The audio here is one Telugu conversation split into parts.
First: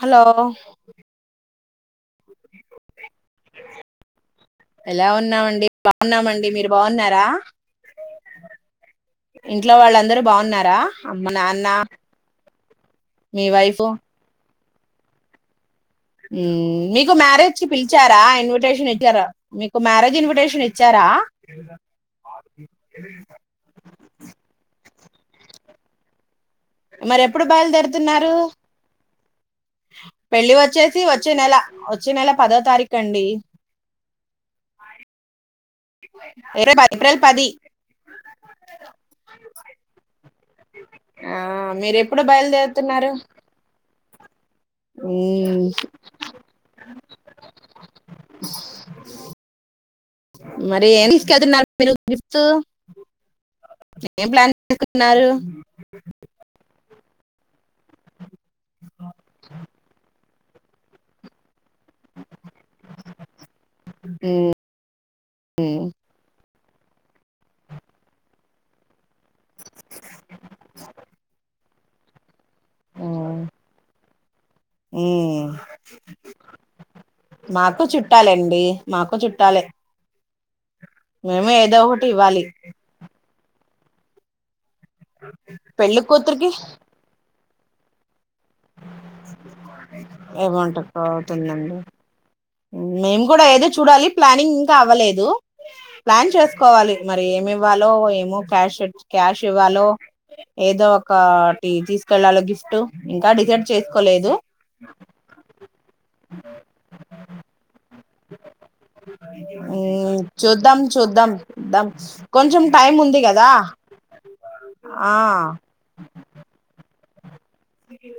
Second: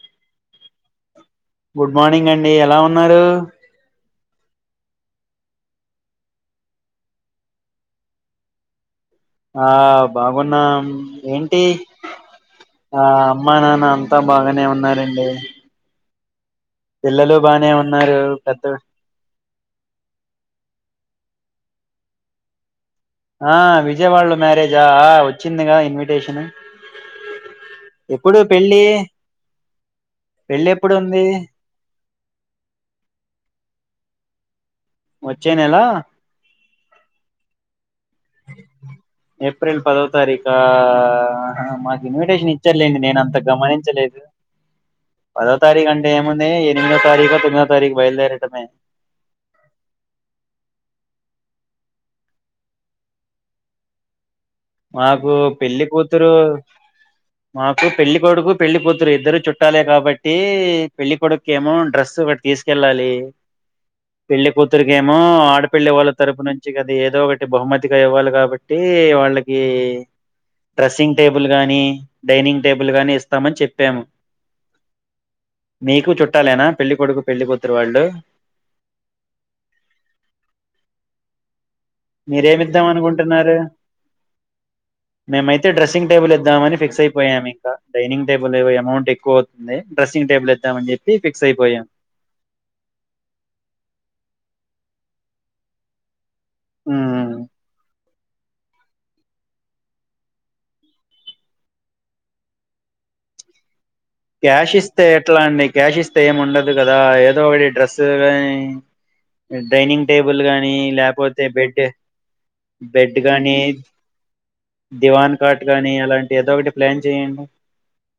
హలో గుడ్ మార్నింగ్ అండి ఎలా ఉన్నారు. ఎలా ఉన్నామండి బాగున్నామండి మీరు బాగున్నారా ఆ ఇంట్లో వాళ్ళందరు బాగున్నారా బాగున్నాం అమ్మ ఏంటి నాన్న ఆ మీ అమ్మా వైఫ్ నాన్న అంతా బాగానే ఉన్నారండి. మీకు పిల్లలు మ్యారేజ్ కి బానే ఉన్నారు పిలిచారా పెద్ద ఇన్విటేషన్ ఇచ్చా మీకు మ్యారేజ్ ఇన్విటేషన్ ఇచ్చారా? ఆ విజయవాళ మ్యారేజా వచ్చిందిగా ఇన్విటేషన్ మరి ఎప్పుడు బయలుదేరుతున్నారు? ఎప్పుడు పెళ్ళి పెళ్లి పెళ్ళి ఎప్పుడు వచ్చేసి ఉంది వచ్చే నెల్ వచ్చ నెల పదో తారీఖ అండి వచ్చే నెల ఏ ఏప్రిల్ పది ఏప్రిల్ పదో తారీఖా ఆ మీరు మాకు ఎప్పుడు ఇన్విటేషన్ ఇచ్చర్లేండి. నేను అంత గమనించలేదు. ఓ పదో తారీఖు అంటే ఏముంది. ఎనిమిదో తారీఖు తొమ్మిదో తారీఖు బయలుదేరటమే. ఏ తీసుకెలుతున్నారు మీ గిఫ్ట్ ఏం ప్లాన్ మాకు పెళ్ళి కూతురు మాకు పెళ్లి కొడుకు, పెళ్లి కూతురు ఇద్దరు చుట్టాలే కాబట్టి పెళ్లి కొడుకు ఇకేమో డ్రెస్ ఒకటి తీసుకెళ్ళాలి పెళ్లి కూతురికేమో ఆడపెళ్లి చేసుకున్నారు వాళ్ళ తరపు నుంచి గ ఏదో ఒకటి బహుమతిగా ఇవ్వాలి కాబట్టి వాళ్ళకి ఈ డ్రెస్సింగ్ టేబుల్ గాని డైనింగ్ టేబుల్ గానీ ఇస్తామని చెప్పాము. ఊహ్ మీకు చుట్టాలేనా పెళ్లి కొడుకు పెళ్లి కూతురు మాకు వాళ్ళు చుట్టాలండి మాకు చుట్టాలె మేము ఏదో ఇవ్వాలి మీరేమిద్దాం అనుకుంటున్నారు. మేమైతే పెళ్లి డ్రెస్సింగ్ టేబుల్ కూతురికి ఇద్దామని ఫిక్స్ అయిపోయాము. ఇంకా డైనింగ్ టేబుల్లయాము. అమౌంట్ ఎక్కువ అవుతుంది. డ్రెస్సింగ్ టేబుల్ ఇద్దామని ఏమంటారు చెప్పి ఫిక్స్ అవుతుందండి అయిపోయాం. మేము కూడా ఏదో చూడాలి ప్లానింగ్ ఇంకా అవ్వలేదు ప్లాన్ చేస్ కోవాలి మరి ఉమ్, ఏమి ఇవ్వాలో ఏమో క్యాష్ క్యాష్ ఇవ్వాలో ఏదో ఒకటి తీసుకెళ్లాలో గిఫ్ట్ ఇంకా డిసైడ్ చేసి క్యాష్ ఇస్తే ఎట్లా అండి. క్యాష్ ఇస్తే ఏమి ఉండదు. కదా ఏదో ఒకడి డ్రెస్సు కాని డైనింగ్ మ్, టేబుల్ గానీ చూద్దాం చూద్దాం లేకపోతే బెడ్ చూద్దాం కొంచెం టైం బెడ్ ఉంది కదా కానీ ఆ దివాన్ కార్ట్ గాని అలాంటి ఏదో ఒకటి ప్లాన్ చేయండి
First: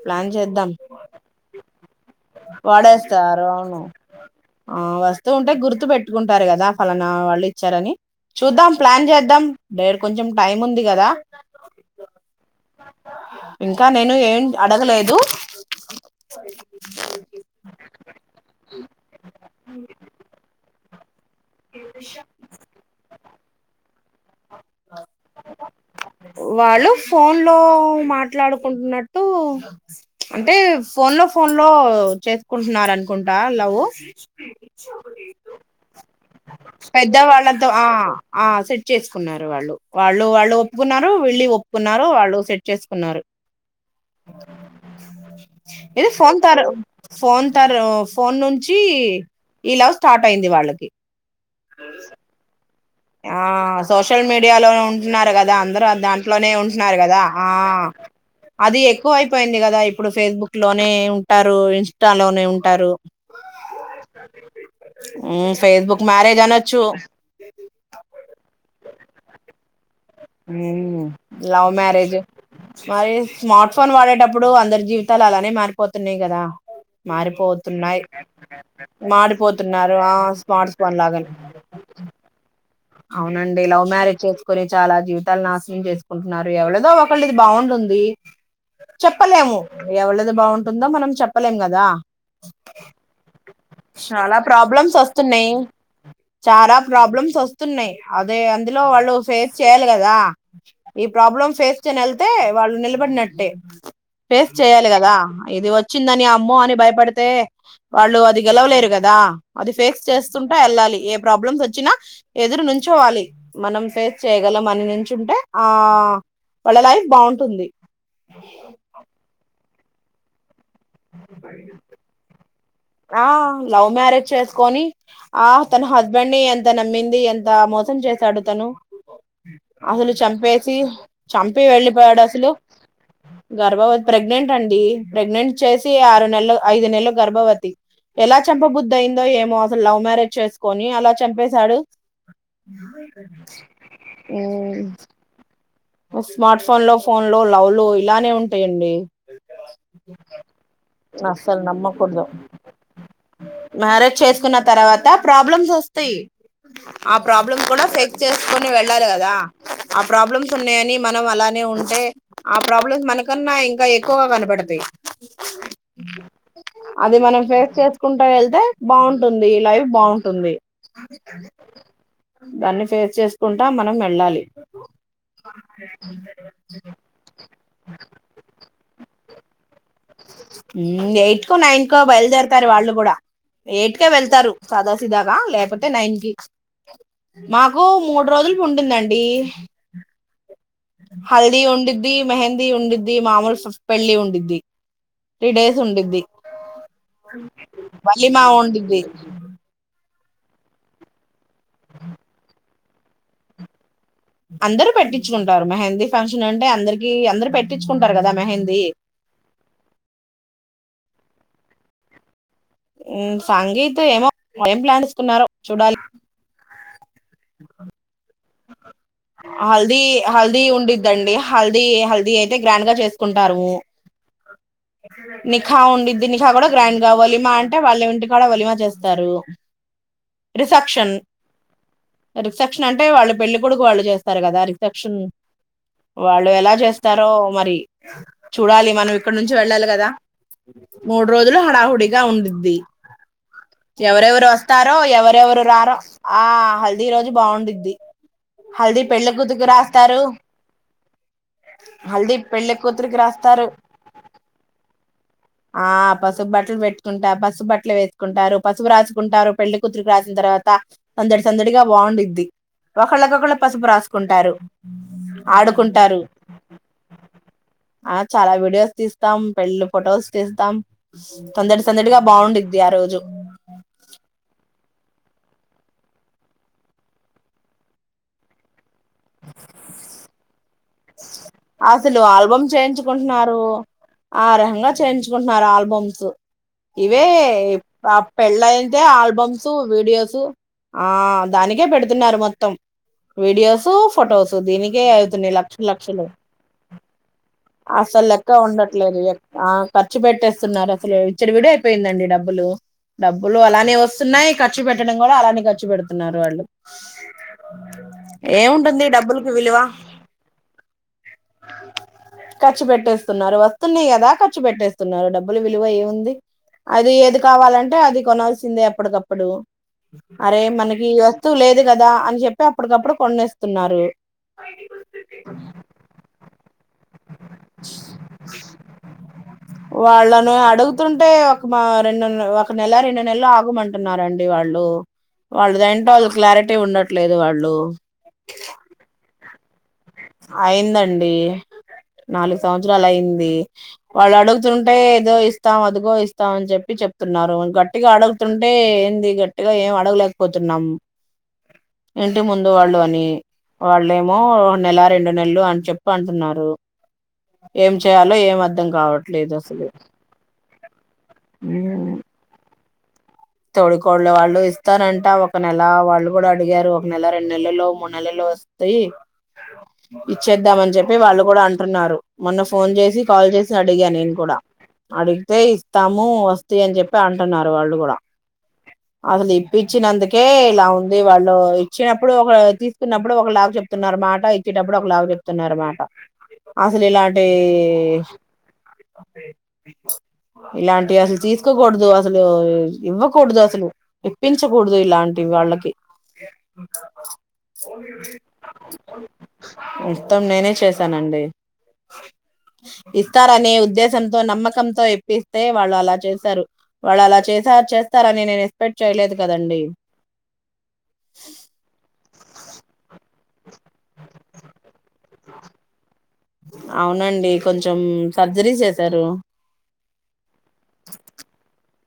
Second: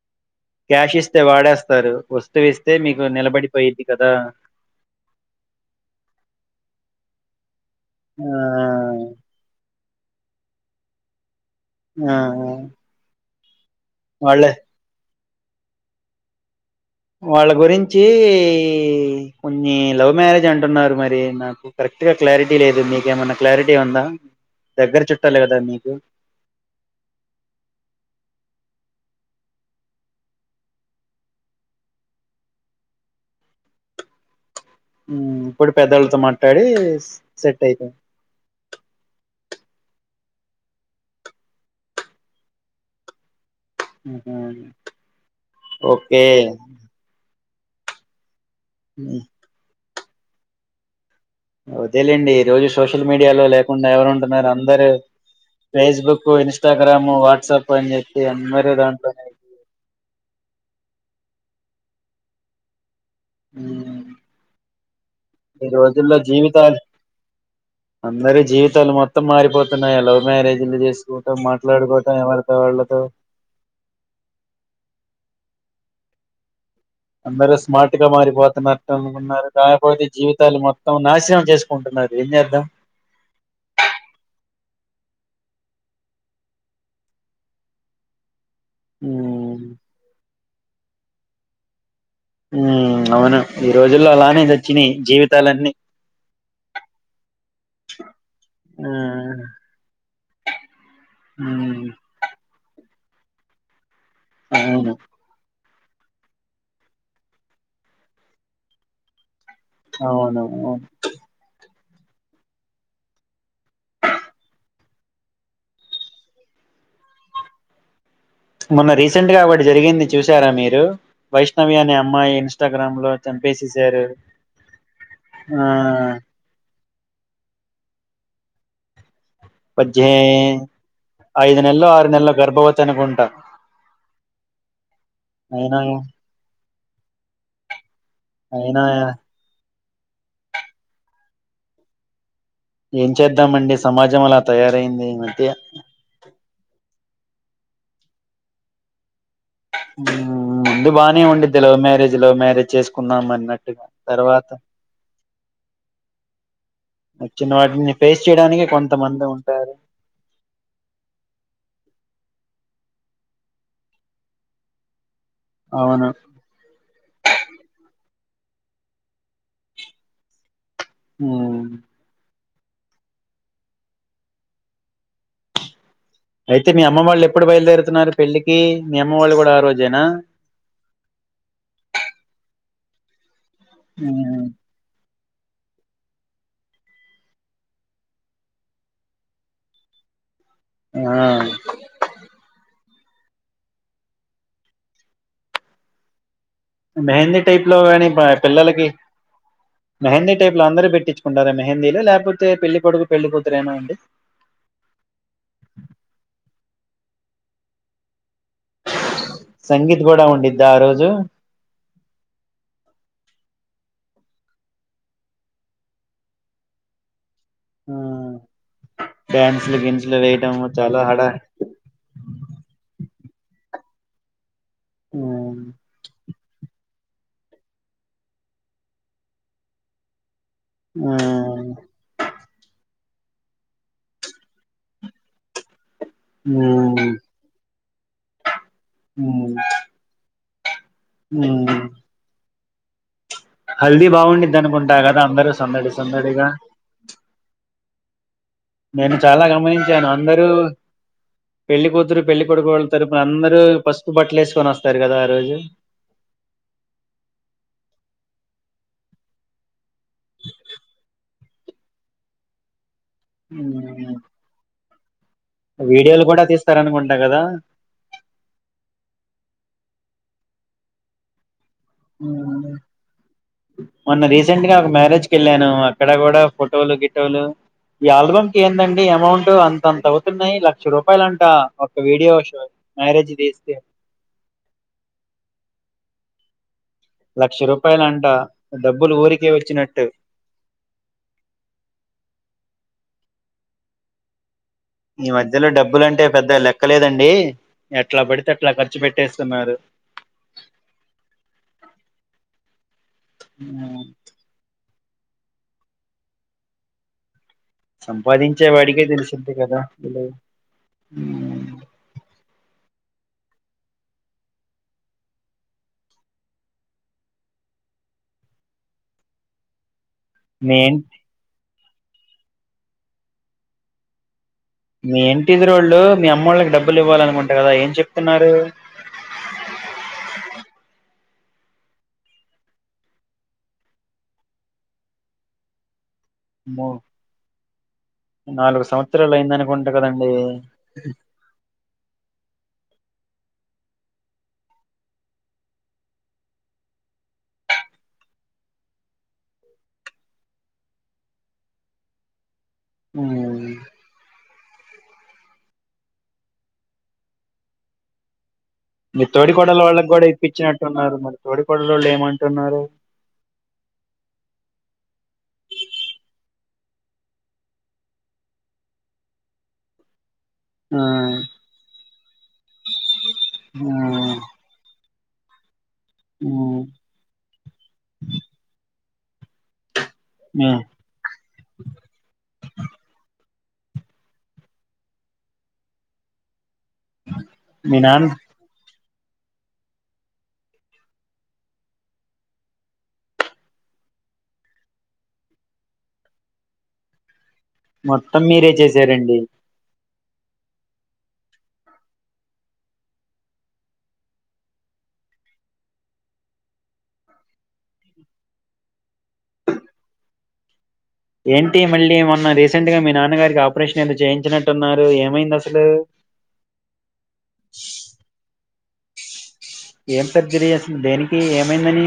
ప్లాన్ చెద్ క్యాష్ ఇస్తే వాడేస్తారు. వస్తువు ఇస్తే మీకు వాడేస్తారు అవును నిలబడిపోయిద్ది కదా ఆ వస్తూ ఉంటే గుర్తు పెట్టుకుంటారు కదా ఫలానా వాళ్ళే సరే అని ఆ చూద్దాం ప్లాన్ చేద్దాం. డేరు కొంచెం టైం ఉంది కదా ఆ ఇంకా నేను వాళ్ళ ఏం అడగలేదు. వాళ్ళ గురించి కొన్ని లవ్ మ్యారేజ్ అంటున్నారు మరి నాకు కరెక్ట్ గా క్లారిటీ లేదు. మీకేమైన్నా క్లారిటీ ఉందా. దగ్గర చుట్టాలే కదా మీకు వాళ్ళు ఫోన్ లో మాట్లాడు కుంటున్నట్టు అంటే ఫోన్ లో ఫోన్ లో చేసుకుంటున్నారు అనుకుంటా. నవు ఉమ్, ఇప్పుడు పెద్దోళ్ళతో మాట్లాడి సెట్ పెద్దవాళ్ళతో ఆ అయిపో ఆ సె చేసుకున్నారు. వాళ్ళు వాళ్ళు వాళ్ళు ఒప్పుకున్నారు. వెళ్ళి ఒప్పుకున్నారు. వాళ్ళు సెట్ చేసుకున్నారు. ఆహా ఏది ఓకే ఫోన్ తార ఫోన్. తారు ఫోన్ నుంచి ఈ లవ్ స్టార్ట్ అయింది వాళ్లకి వోద్దులేండి ఈరోజు స్ సోషల్ మీడియా ఆ లో లేకుండా సోషల్ ఎవరుంటున్నారు మీడియాలో అందరు ఉంటున్నారు కదా అందరూ ఫేస్బుక్, ఇంస్టాగ్రాము, వాట్సపు. అ అది ఎక్కువ అయిపోయింది కదా ఇప్పుడు ఫేస్బుక్లోన్ నే ఉంటారు ఇన్స్టాలోనే ఉంటారు. ఉమ్, ఊ ఈ ఫేస్బుక్ రోజుల్లో జీవితాలు మారజనొచు అందరి జీవితాలు మొత్తం మారిపోతు ఊ లవ్ మ్యారేజ్ మాట్లాడుకోవటం ఎవరితో వాళ్ళతో మరి స్మార్ట్ ఫోన్ వాడేటప్పుడు అందరి జీవితాలు అలానే మారిపోతున్నాయి కదా. అందరూ స్మార్ట్ మారిపోతున్నాయి గా మారిపోతున్నరటు అనుకున్నారు మారిపోతున్నారు కాకపోతే ఆ జీవితాలు స్మార్ట్ మొత్తం ఫోన్ లాగానే నాశనం చేసుకుంటున్నారు. మరి ఏం చేద్దాం. అవునండి లవ్ మ్యారేజ్ చేసుకొనీ చాలా జీవితాలను నాశనం చేసుకుంటున్నారు ఎవలదో ఒకళ్ళది బాగుంటుంది. చెప్పలేము ఉమ్, ఎవళది బాగుంటుందో మనం చెప్పలేం కదా. ఊ అవును ఈ రోజుల్లో చాలా అలానే చచ్చినాయి ప్రాబ్లమ్స్ వస్తున్నాయి జీవితాలన్నీ. చాలా ప్రాబ్లమ్స్ వస్తు న్నాయి అదే అందులో ఆ వాళ్ళు ఫేస్ చేయాలి కదా ఇ ప్రాబ్లం ఫేస్ ఉమ్, చెనెళ్తే వాళ్ళు. నిలబడినట్టే ఫేస్ చేయాలి అవును కదా ఇది వ చ్చిందని అమ్మో అని భయపడితే వాళ్ళు అది గెలవలేరు కదా. అది ఫేస్ అవును చేస్తుంటా అవును. వెళ్ళాలి ఏ ప్రాబ్లమ్స్స్ వచ్చినా ఎదురు నుంచోవాలి మనం ఫేస్ చేయగలం అని నుంచుంటే ఆ వాళ్ళ లైఫ్ బాగుంటుంది. మొన్న రీసెంట్ గా ఒకటి జరిగింది చూసారా మీరు. వైష్ణవి అనే అమ్మాయి ఇన్స్టాగ్రామ్ లో ఆ లవ్ చంపేసెసారు మ్యారేజ్ ఆ అని ఎంత నమ్మింది ఎంత మోసం చేశాడు తను పజ్జే అసలు చంపేసి ఐదు చంపి నెలలు ఆరు వెళ్ళిపోయాడు నెలలు అసలు. గర్భవతి అనుకుంటా గర్భవ ప్రెగ్నెంట్ అండి ప్రెగ్నెంట్. అయినా చేసి ఆరు నెల్లు ఐదు నెల్లు గర్భవతి ఎలా అయినా చంపబుద్దయిందో ఏమో లవ్ మ్యారేజ్ చేసుకొని అలా చంపేశాడు. ఏం చేద్దాంమండి సమాజం అలా తయారయింది ఈ మధ్య ఒ స్మార్ట్ ఫోన్ లో ఫోన్లో లవ్లు ఇలానే ఉంటాయండి ఊ ముందు బానే ఉండిది అస్సలు లవ్ మ్యారేజ్ నమ్మకూడదు లవ్ మ్యారేజ్ చేసుకుందాం అన్నట్టుగా తర్వాత ఇసస్తయి ఆ వచ్చిన ప్రాబ్లమ్ కూడా వాటిని ఫేక్ ఫేస్ చేయడానికి చేసుకుని వెళ్ళాలి కొంతమంది కదా ఉంటారు ఆ ప్రాబ్లమ్స్ ఉన్నయని ఇ మనం అలానే ఉంటే ఆ ప్రాబ్లమ్స్ మనకన్నా ఇంకా ఎక్కువగా కనపడతాయి అవును ఊ అది మనం ఫేస్ చేస్ కుంటా వెళ్తే బాగుంటుంది లైఫ్ బాగుంటుంది ఊ దాన్ని ఫేస్ చేసుకుంటా మనం వెళ్ళాలి అయితే మీ అమ్మ వాళ్ళు ఎప్పుడు బయలుదేరుతున్నారు పెళ్ళికి మీ అమ్మ వాళ్ళు కూడా ఆ రోజేనా ఊ ఎయిట్ కు నైన్ కు బయలుదేరతారు వాళ్ళు కూడా ఎయిట్క ఉమ్. వెళ్తారు సదస్ ఇదాగా లేకపోతే నైన్ కి మాకు మూడు రోజులు పుంటుందండి ఆ హల్ది ఉండిద్ది మెహందీ ఉండిద్ది ది మామూలు ఫె పెళ్ళి ఉండిద్ది త్రీ డేస్ ఉండిద్ది మెహందీ టైప్ లో కానీ బ వలీమా పిల్లలకి ఉండిద్ది మెహందీ టైప్ లో అందరూ పెట్టించుకుంటారా మెహందీలు లేకపోతే పెళ్లి కొడుకు పెళ్లి కూతురురేనా అండి అందరు పెట్టించుకుంటారు మెహందీ ఫంక్షన్ అంటే అందరికి అందరు పెట్టించుకుంటారు కదా మెహందీ సంగీత్ కూడా ఉండిద్దా ఆ రోజు ఊ సంగీత్ ఏమో ఏం ప్లాన్ చేసుకున్నారో చూడాలి ఆ డ్యాన్సులు హల్దీ గిన్సులు వేయటం హల్దీ చాలా హడా ఉడిద్దండి హల్దీ హల్దీ అయితే గ్రాండ్ గా చేస్ ఉంటారు ఓ ఆ ఒలిమా అంటే వాళ్ళ ఇంటి కూడా ఒలిమా చేస్తారు రిసెప్షన్ ఉమ్ రిసెప్షన్ అంటే వాళ్ళు పెళ్లి కొడుకు వాళ్ళు చేస్తారు కదా రిఫెక్షన్ వాళ్ళు ఎలా ఉమ్ చేస్తారో మరి చూడాలి మనం ఇక్కడ నుంచి వెళ్ళాలి కదా మూడు రోజులు ఉమ్ హడాహుడిగా ఉండిద్ది హల్దీ ఎవరెవరు బాగుండిద్ది వస్తారో అనుకుంటా కదా అందరూ ఎవరెవరు సందడి రారో ఆ సందడిగా హల్దీ రోజు బాగుండుద్డి [inaudible] నేను చాలా గమనించాను అందరూ పెళ్లి కూతురు హల్దీ పెళ్లి కొడుకు వాళ్ళు తరుపున కూతురికి అందరూ రాస్తారు పసుపు బట్టలు ఏసుకొని అస్తారు కదా ఆ రోజు ఆ పసుపు బట్టలు పెట్టుకుంటారు పసుపు బట్టలు వేసుకుంటారు పసుపు రాసుకుంటారు పెళ్లి కూతురుకి రాసిన తర్వాత సందడి సందడిగా బాగుండిద్డి ఒకళ్ళ పసుపు ఉమ్ రాసుకుంటారు ఆడుకుంటారు. వీడియోలు కూడా తీస్తారనుకుంటా కదా ఆ చాలా వీడియోస్ తీస్తాం పెళ్ళు ఫోటోస్ తీస్తాం సందడి సందడిగా ఉమ్ బాగుండిద్ది ఆ రోజు మొన్న రీసెంట్ గా ఒక మ్యారేజ్ వెళ్ళాను అక్కడ కూడా ఫోటోలు గిటోలు ఈ ఆల్బమ్ కేందంట్ కి అమౌంట్ అంతంత అవుతున్నాయి లక్ష రూపాయలు అంటే అసలు ఆల్బమ్ చేయించుకుంటున్నారు తీస్తే ఆ రకంగా చేయించుకుంటున్నారు ఆల్బమ్స్ ఇవే లక్ష రూపాయలంట పెళ్ళయితే డబ్బులు ఊరికే ఆల్బమ్స్, వచ్చినట్టు వీడియోస్ ఆ దానికే పెడుతున్నారు మొత్తం వీడియోస్, ఫొటోస్ సో దీనికే అవుతున్నయ్ లక్షల్ లక్షలు. ఇక్కలేదండి అసలు లెక్క ఉండట్లేదు ఖర్చు పెట్టేస్తున్నారు అసలు ఇచ్చడి విడి అయిపోయిందండి డబ్బులు డబ్బులు అలానే ఉమ్, వస్తున్నాయి ఖర్చు పెట్టడం కూడా అలానే ఖర్చు పెడుతున్నారు వాళ్ళు సంపాదించే వాడికే ఏముంటుంది డబ్బులకి తెలిసిద్ది విలువ కదా ఇలా. ఉమ్, ఖర్చు పెట్టేస్తున్నారు వస్తున్నాయి కదా ఖర్చు పెట్టేస్తున్నారు డబ్బులు విలువ ఏముంది. అది ఏది కావాలంటే అది కొనల్సిందే ఎప్పటికప్పుడు అరే మీ మనకి ఈ వస్తువు లేదు కదా అని చెప్పి అప్పటికప్పుడు కొనేస్తున్నారు. మీ ఇంటిది రోళ్ళు మీ అమ్మ వాళ్ళకి డబ్బులు ఇవ్వాలి వాళ్ళను అడుగుతుంటే మా రెండు ఒక నెల రెండు నెలలు ఆగుమంటున్నారండి వాళ్ళు వాళ్ళది అయినతరువాత [inaudible] క్లారిటీ అమ్మో, ఉండట్లేదు వాళ్ళు నాలుగు సంవత్సరాలు అయిందనుకుంట కదండి అయిందండి నాలుగు సంవత్సరాలు అయింది. వాళ్ళు అడుగుతుంటే ఏదో ఇస్తాం అదిగో ఇస్తాం అని చెప్పి చెప్తున్నారు గట్టిగా అడుగుతుంటే ఏంది గట్టిగా ఏం అడగలేకపోతున్నాం ఇంటిముంద్ ముందు వాళ్ళు అని ఉమ్, వాళ్ళ ఏమో నెల రెండు నెలలు అని చెప్పి అంటున్నారు. ఏం చేయాలో ఏం అర్థ మీ తోడి కొడలు వాళ్ళకి కూడా ఇప్పించినట్టున్నారు మరి తోడి కొడలు వాళ్ళు ఏమంటున్నారు? తోడి కోడ్ళ్లు వాళ్ళు ఇస్తారంట ఒక నెల వాళ్ళు కూడా అడిగారు ఒక నెల రెండు నెలలో మూడు నెలలో వస్తయి ఇచ్చేద్దామని ఆ చెప్పి వాళ్ళు కూడా అంటున్నారు. మొన్న ఫోన్ చేసి కాల్ చేసి ఆ అడిగా నేను కూడా అడిగితే ఇస్తాము వస్తయ్ ఉమ్, అని చెప్పి అంటున్నారు వాళ్ళు కూడా అసలు ఇప్పించినందుకే మీ ఇలా ఉంది. వాళ్ళు ఇచ్చినప్పుడు ఒక తీసుకున్నప్పుడు ఒక లాగ్ చెప్తున్నారుమాట ఇచ్చేటప్పుడు ఒక లాగ చెప్తున్నారు మాట అసల్ ఇలాంటీ మీ నాన్న ఇలాంటివి అసలు తీసుకోకూడదు అసలు ఊ ఇవ్వకూడదు అసలు ఇప్పించకూడదు ఇలాంటివి వాళ్ళకి మొత్తం మీరే చేసారండి మొత్తం నేనే చేశానండి. అ ఇస్తారనే ఉద్దేశంతో, నమ్మకంతో, ఇప్పిస్తే వాళ్ళు అలా చేసారు వాళ్ళు అలా చేస్. తార్ చేస్తారని నేను ఎక్స్పెక్ట్ చేయలేదు కదండి ఏంటి మళ్ళీ మ ఉన్న రీసెంట్ గా మీ నాన్నగారికి ఆపరేషన్ ఏందో చేయించినట్టున్నారు ఏమైంది అసలూ. అవునండీ కొంచెం సర్జరీ చేసారు ఏం సర్జరీ అసల్ దేనికీ ఏమైందని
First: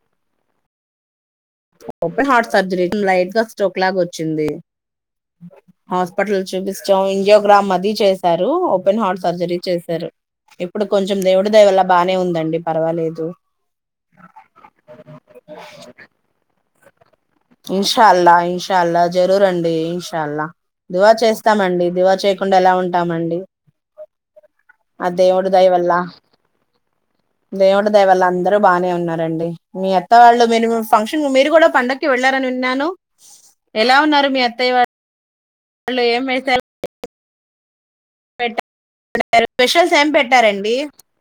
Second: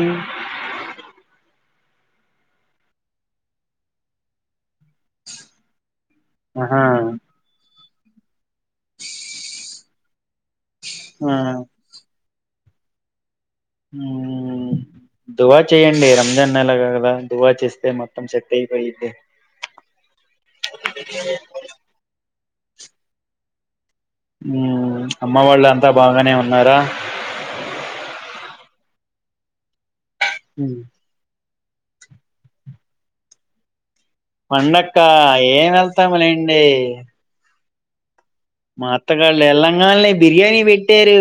[unintelligible] హార్ట్ సర్జరీ లైట్ గా స్ట్రోక్ లాగ ఒచ్చింది. హాస్పిటల్ ఆహా చూపిచచచాం ఇంజియోగ్రామ్ అది చేశారూ ఓపెన్ హార్ట్ సర్జరీ చేశారు. ఎ ఇప్పుడు కొంచెం ఆ దేవుడి దయ వల్ల బానే ఉందండి పర్వాలేదు. దువా చెయండి రంజాన్ నల గదా ఇన్షాల్లా, ఇన్షాల్లా, జరూర్ అండీ ఇన్షాల్లా. దువా చేస్తామండి, దివా చేయకుండా ఎలా ఉంటామండి. మ్మ్ అ అమ్మ దేవుడు వాళ్ళు అంతా దయవల్ల, బాగానే ఉన్నారా దేవుడు దయవల అన్. అందరు బానే ఉన్నారండి, మీ అత్త వాళ్ళు మీరు మ్మ్ ఫంక్షన్ మీరు గూడా పండగ్. క్కి వెళ్ళారని విన్నాను ఉన్నారు మీ అత్తయ్య పండక్కా ఏం వాళ్ళు ఏం వేశారు వెళ్తాములేండి పెట్టారు మా అత్తగాల్లు స్పెషల్స్ ఏం ఎల్లంగాల్నే బిర్యాణి పెట్టారండి పెట్టారు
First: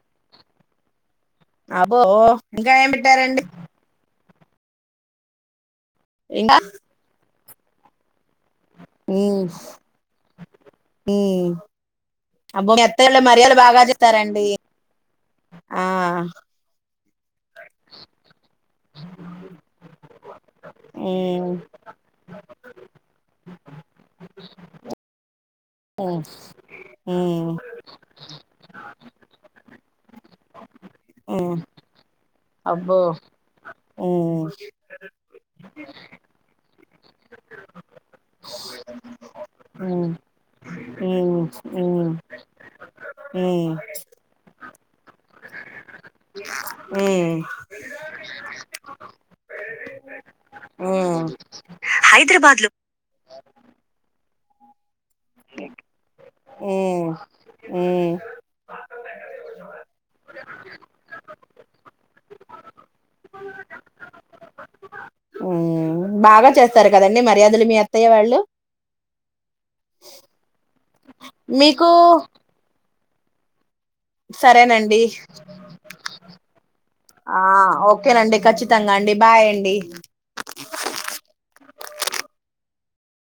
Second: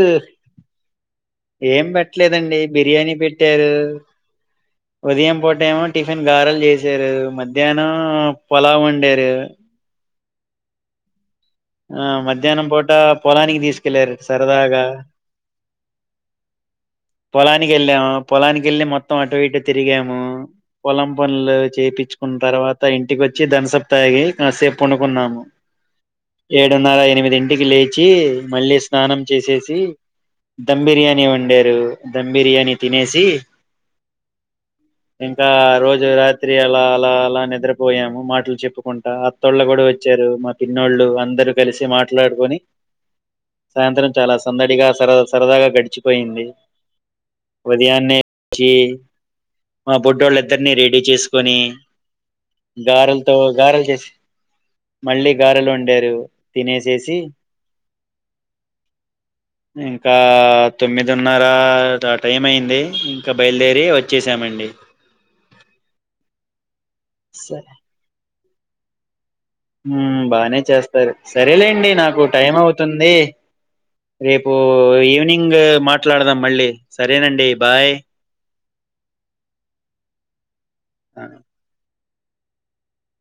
ఏం అబో పెట్లేదండి ఇంకా ఏం బిర్యానీ పెట్టారండి పెట్టారు ఉదయం పూట ఏమో టిఫిన్ ఇంకా గారెలు చేసారూ మధ్యాహ్నం పొలావ్ ఒండారు ఊ ఆ మధ్యాహ్నం పూట పొలానికి బాగా దీసుకెళ్లారు చేస్తారండి సరదాగా ఆ పొలానికి ఎళ్ళాము, పొలానికెళ్ళి మొత్తం అటు ఇటు తిరిగాము. పొలం ఉమ్ పనులు చేపిచ్చుకున్ తర్వాత ఇంటికి వచ్చి, థంసప్ తాగీ, కాసేప్ పండుకున్నాము. ఉమ్ ఏడున్నర ఉమ్ ఎనిమిదింటికి లేచీ మళ్ళి తానం చేసేసి ధమ్ బిర్యానీ ఉమ్ వండారు ధమ్ బిర్యానీ అబ్బో తినేసీ ఉమ్ ఇంకా ఆ రోజు రాత్రి అలా, అలా, అలా, నిద్రపోయాము మాటలు చెప్పుకుంటా. త్తోళ్ళ గూడా ఉమ్ వచ్చారు మా పిన్నోళ్ళు ఉమ్ అందరు కలిసి మాట్లాడుకొని. ఊ సాయంత్రం చాలా సందడిగా సర సరదాగా గడిచిపోయింది ఉమ్ ఉదయాన్నే [inaudible] చి మా బుడ్డోళ్ళిద్దరిని రెడీ ఉమ్ చేసుకొని హైదరాబాద్ లో గారెల్తో గారెల్ చేసి మళ్ళీ గారలు వండారు ఉమ్ తినేసేసి ఉమ్ ఇంకా తొమ్మిదున్నరా టాటా టైం అయింది, ఇంకా బయలుదేరి వచ్చేసామండి. ఉమ్ బాగా చేస్తారు కదండి స మర్యాదలు మీ అత్తయ్య వాళ్ళు హూమ్ బానే చేస్తారు మీకు సరేలేండి నాకు టైం అవుతుందీ. రేపూ సరేనండి ఈవినింగ్ మాట్లాడదాం మళ్ళీ సరేనండీ బాయ్. త్తంగా అండి బాయ్ అండి అ